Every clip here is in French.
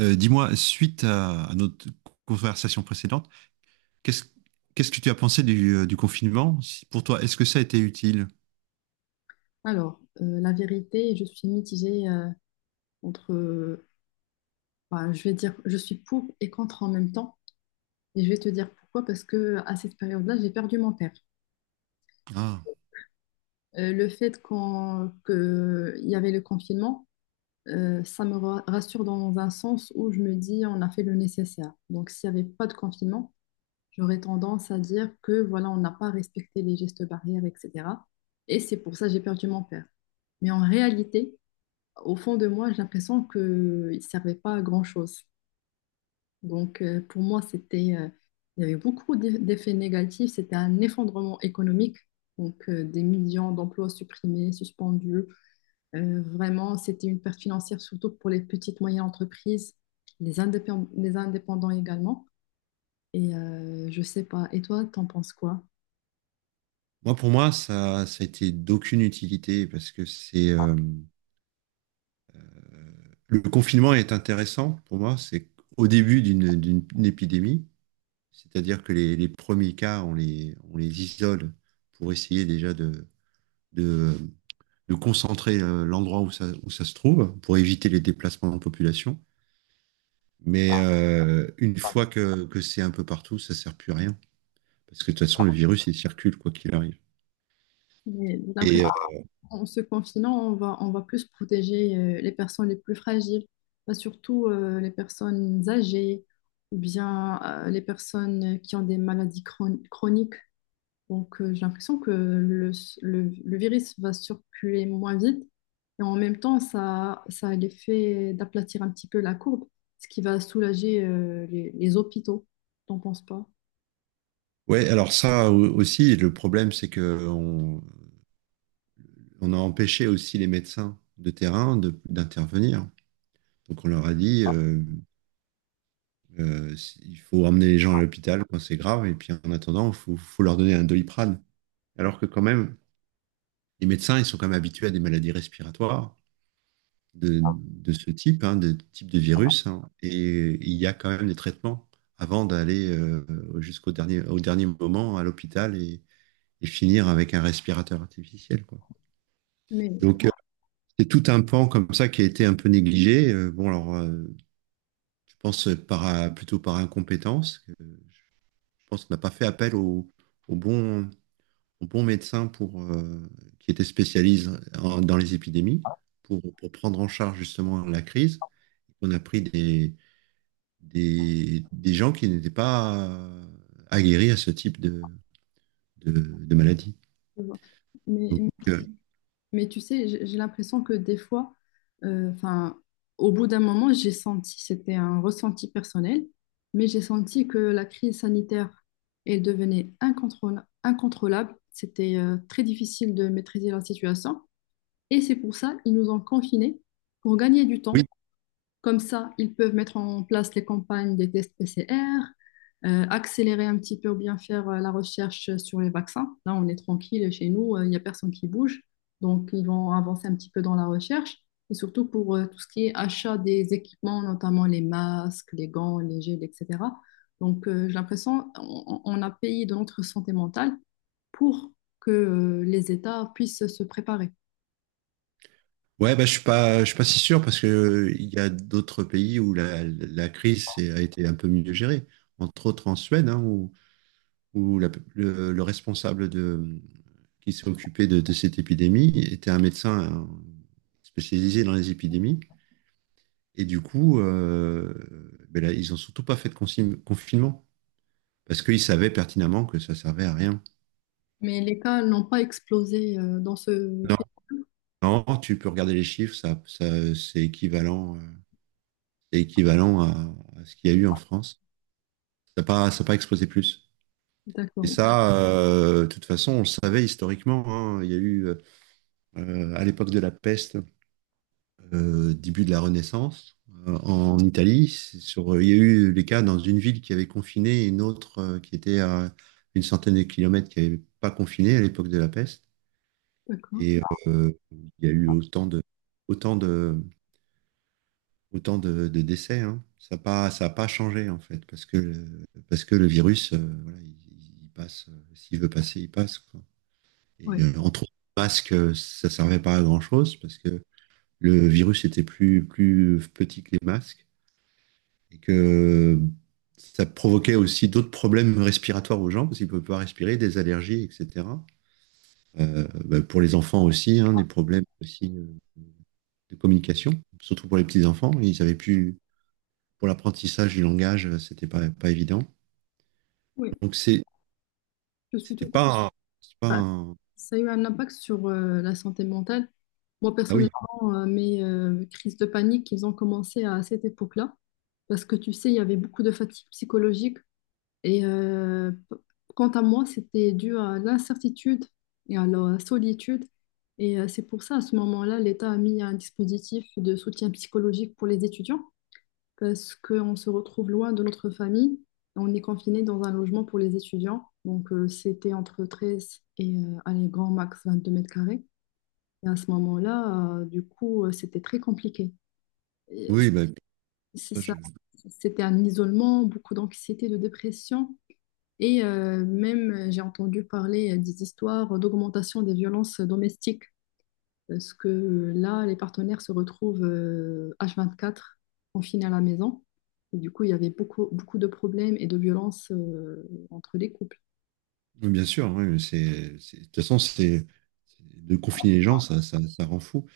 Dis-moi, suite à notre conversation précédente, qu'est-ce qu'est-ce que tu as pensé du confinement? Pour toi, est-ce que ça a été utile? La vérité, je suis mitigée, entre, euh, je vais dire, je suis pour et contre en même temps. Et je vais te dire pourquoi, parce que à cette période-là, j'ai perdu mon père. Ah. Le fait que il y avait le confinement, ça me rassure dans un sens où je me dis, on a fait le nécessaire. Donc, s'il n'y avait pas de confinement, j'aurais tendance à dire que voilà, on n'a pas respecté les gestes barrières, etc. Et c'est pour ça que j'ai perdu mon père. Mais en réalité, au fond de moi, j'ai l'impression qu'il ne servait pas à grand-chose. Pour moi, il y avait beaucoup d'effets négatifs. C'était un effondrement économique. Donc, des millions d'emplois supprimés, suspendus. Vraiment, c'était une perte financière, surtout pour les petites, moyennes entreprises, les indépendants également. Je sais pas. Et toi, t'en penses quoi? Moi, pour moi, ça a été d'aucune utilité parce que c'est le confinement est intéressant pour moi. C'est au début d'une épidémie, c'est-à-dire que les premiers cas, on les isole pour essayer déjà de, de concentrer l'endroit où ça se trouve pour éviter les déplacements de population. Mais une fois que c'est un peu partout, ça sert plus à rien. Parce que de toute façon, le virus, il circule, quoi qu'il arrive. J'ai Et l'impression en se confinant, on va plus protéger les personnes les plus fragiles. Bah, surtout les personnes âgées ou bien les personnes qui ont des maladies chroniques. J'ai l'impression que le virus va circuler moins vite, et en même temps, ça a l'effet d'aplatir un petit peu la courbe, ce qui va soulager les hôpitaux. T'en penses pas? ouais, alors ça aussi, le problème, c'est que on a empêché aussi les médecins de terrain d'intervenir. Donc on leur a dit, euh, il faut emmener les gens à l'hôpital quand c'est grave, et puis en attendant, il faut leur donner un Doliprane. Alors que quand même, les médecins, ils sont quand même habitués à des maladies respiratoires, de ce type, hein, de type de virus, hein, et il y a quand même des traitements avant d'aller au dernier moment à l'hôpital et finir avec un respirateur artificiel, quoi. Mais, Donc, c'est tout un pan comme ça qui a été un peu négligé. Bon, alors, je pense plutôt par incompétence. Que Je pense qu'on n'a pas fait appel au bon, au bon médecin qui était spécialisé dans les épidémies pour prendre en charge justement la crise. On a pris des gens qui n'étaient pas aguerris à ce type de maladie. euh, Donc, mais, euh, Mais tu sais, j'ai l'impression que des fois, euh, enfin, au bout d'un moment, j'ai senti, c'était un ressenti personnel, mais j'ai senti que la crise sanitaire, elle devenait incontrôlable. C'était très difficile de maîtriser la situation. Et c'est pour ça qu'ils nous ont confinés pour gagner du oui, temps. Comme ça, ils peuvent mettre en place les campagnes des tests PCR, accélérer un petit peu ou bien faire la recherche sur les vaccins. Là, on est tranquille chez nous, il n'y a personne qui bouge. Donc, ils vont avancer un petit peu dans la recherche. Et surtout pour tout ce qui est achat des équipements, notamment les masques, les gants, les gels, etc. J'ai l'impression on a payé de notre santé mentale pour que les États puissent se préparer. ouais, bah, je suis pas si sûr parce que il y a d'autres pays où la crise a été un peu mieux gérée, entre autres en Suède, hein, où le responsable qui s'est occupé de cette épidémie était un médecin, hein, spécialisé dans les épidémies. Et du coup, ben là, ils n'ont surtout pas fait de confinement parce qu'ils savaient pertinemment que ça servait à rien. Mais les cas n'ont pas explosé dans ce Non, pays. non, tu peux regarder les chiffres, ça, c'est équivalent à ce qu'il y a eu en France. Ça a pas explosé plus. Et D'accord, ça, de toute façon, on le savait historiquement, hein. Il y a eu, à l'époque de la peste, début de la Renaissance, en Italie, c'est sur, il y a eu des cas dans une ville qui avait confiné et une autre qui était à une centaine de kilomètres qui n'avait pas confiné à l'époque de la peste. d'accord. Et il y a eu autant de, autant de décès, hein. Ça a pas changé, en fait, parce que le virus, voilà, il passe. S'il veut passer, il passe, quoi. Et Oui, entre autres, le masque, ça servait pas à grand-chose, parce que le virus était plus petit que les masques, et que ça provoquait aussi d'autres problèmes respiratoires aux gens, parce qu'ils ne peuvent pas respirer, des allergies, etc. Bah, pour les enfants aussi, hein, des problèmes aussi de communication, surtout pour les petits-enfants, ils avaient plus pour l'apprentissage du langage, c'était pas évident. oui, Donc c'est, je suis c'était totalement. pas, c'est pas Ah, un- ça a eu un impact sur la santé mentale. Moi, Ah oui, personnellement, mes crises de panique, ils ont commencé à cette époque-là, parce que tu sais, il y avait beaucoup de fatigue psychologique. Et euh, p- Quant à moi, c'était dû à l'incertitude et à la solitude. C'est pour ça, à ce moment-là, l'État a mis un dispositif de soutien psychologique pour les étudiants, parce qu'on se retrouve loin de notre famille. On est confiné dans un logement pour les étudiants. C'était entre 13 et, allez, grand max 22 m². Et à ce moment-là, du coup, c'était très compliqué. Et oui, bah, C'est ça, ça. Oui, C'était un isolement, beaucoup d'anxiété, de dépression. Même, j'ai entendu parler des histoires d'augmentation des violences domestiques. Parce que là, les partenaires se retrouvent H24 confinés à la maison. Et du coup, il y avait beaucoup, beaucoup de problèmes et de violences entre les couples. bien sûr. Oui, mais c'est, de toute façon, de confiner les gens, ça rend fou.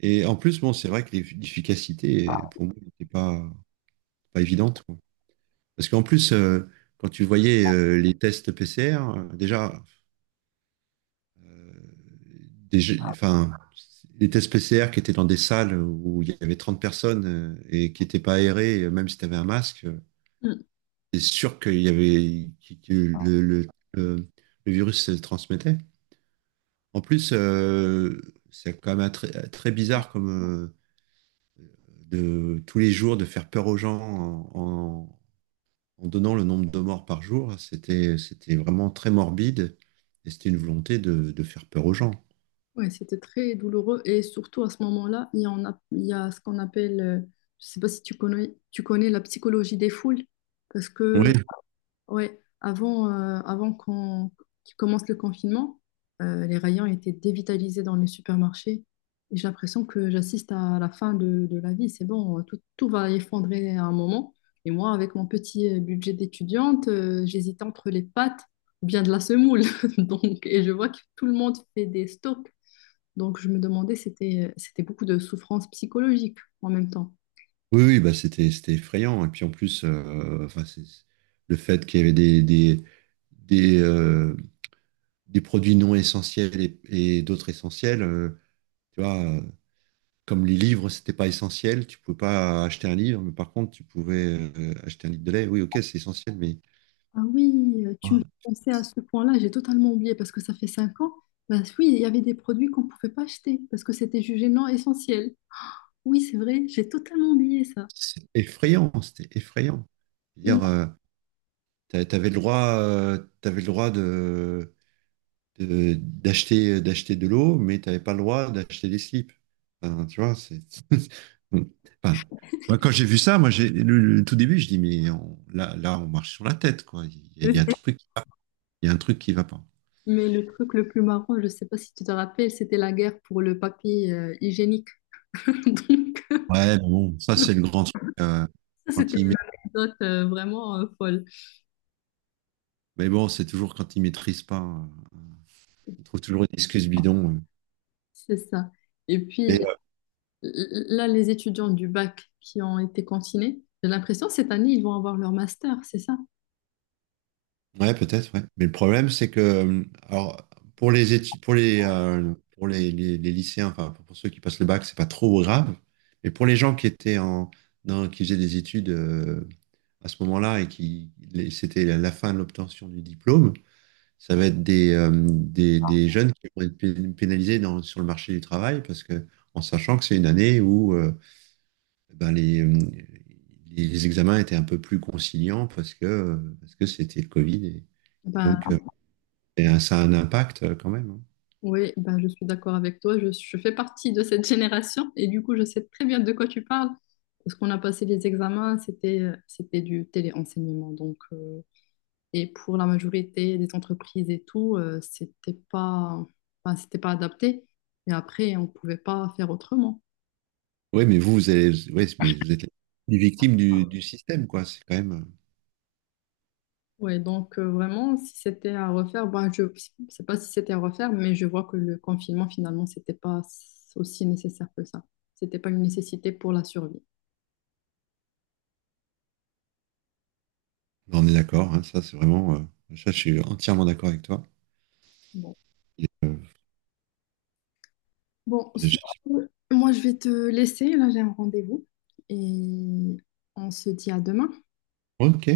Et en plus, bon, c'est vrai que l'efficacité, pour moi, n'était pas évidente, quoi. Parce qu'en plus, quand tu voyais les tests PCR, euh, déjà, enfin, les tests PCR qui étaient dans des salles où il y avait 30 personnes et qui n'étaient pas aérées même si tu avais un masque. Mm. C'est sûr qu'il y avait que le- le virus se transmettait. En plus, c'est quand même très, très bizarre comme euh, de tous les jours de faire peur aux gens en donnant le nombre de morts par jour. C'était vraiment très morbide et c'était une volonté de faire peur aux gens. Ouais, c'était très douloureux. Et surtout, à ce moment-là, il y a ce qu'on appelle, je ne sais pas si tu connais, tu connais la psychologie des foules, parce que Oui, ouais, avant qu'il commence le confinement, les rayons étaient dévitalisés dans les supermarchés. Et j'ai l'impression que j'assiste à la fin de la vie. C'est bon, tout va effondrer à un moment. Et moi, avec mon petit budget d'étudiante, j'hésitais entre les pâtes ou bien de la semoule. Et je vois que tout le monde fait des stocks. Donc, je me demandais, c'était beaucoup de souffrance psychologique en même temps. oui, oui, bah c'était effrayant. Et puis en plus, enfin, le fait qu'il y avait des, euh, des produits non essentiels et d'autres essentiels, tu vois, comme les livres, c'était pas essentiel, tu pouvais pas acheter un livre, mais par contre, tu pouvais acheter un litre de lait. Oui, ok, c'est essentiel, mais Ah oui, tu me ah, fais penser à ce point-là, j'ai totalement oublié parce que ça fait 5 ans. Ben oui, il y avait des produits qu'on ne pouvait pas acheter parce que c'était jugé non essentiel. Oui, c'est vrai, j'ai totalement oublié ça. c'est effrayant, c'était effrayant. Il me Dire, t'avais le droit d'acheter de l'eau, mais t'avais pas le droit d'acheter des slips. Enfin, tu vois, c'est. Enfin, moi, quand j'ai vu ça, moi, j'ai le tout début, je dis, mais là, là, on marche sur la tête, quoi. Il y, a il le y a un fait. truc, il y a un truc qui va pas. Mais le truc le plus marrant, je ne sais pas si tu te rappelles, c'était la guerre pour le papier hygiénique. Donc, euh, Ouais, mais bon, ça c'est le grand truc. Ça, quand c'était il ma- une anecdote vraiment folle. Mais bon, c'est toujours quand il maîtrise pas. Ils trouvent toujours une excuse bidon. C'est ça. Et puis, Mais, là, les étudiants du bac qui ont été cantinés, j'ai l'impression cette année, ils vont avoir leur master, c'est ça? Ouais, peut-être, ouais. Mais le problème, c'est que alors, pour les études, pour les lycéens, enfin pour ceux qui passent le bac, c'est pas trop grave. Mais pour les gens qui étaient qui faisaient des études à ce moment-là et c'était la fin de l'obtention du diplôme. Ça va être des jeunes qui vont être pénalisés sur le marché du travail parce que, en sachant que c'est une année où ben, les examens étaient un peu plus conciliants parce que c'était le Covid et, et donc Ben, euh, et, euh, ça a un impact quand même. oui, bah, je suis d'accord avec toi. Je fais partie de cette génération et du coup, je sais très bien de quoi tu parles parce qu'on a passé les examens, c'était du téléenseignement. Et pour la majorité des entreprises et tout, c'était pas adapté. Mais après, on pouvait pas faire autrement. Oui, mais ouais, mais vous êtes les victimes du système, quoi. C'est quand même. Vraiment, si c'était à refaire, bah, je ne sais pas si c'était à refaire, mais je vois que le confinement, finalement, c'était pas aussi nécessaire que ça. C'était pas une nécessité pour la survie. On est d'accord, hein, ça c'est vraiment. Ça, je suis entièrement d'accord avec toi. Bon. Et, Bon, je- sur- je- Moi je vais te laisser, là j'ai un rendez-vous et on se dit à demain. ok.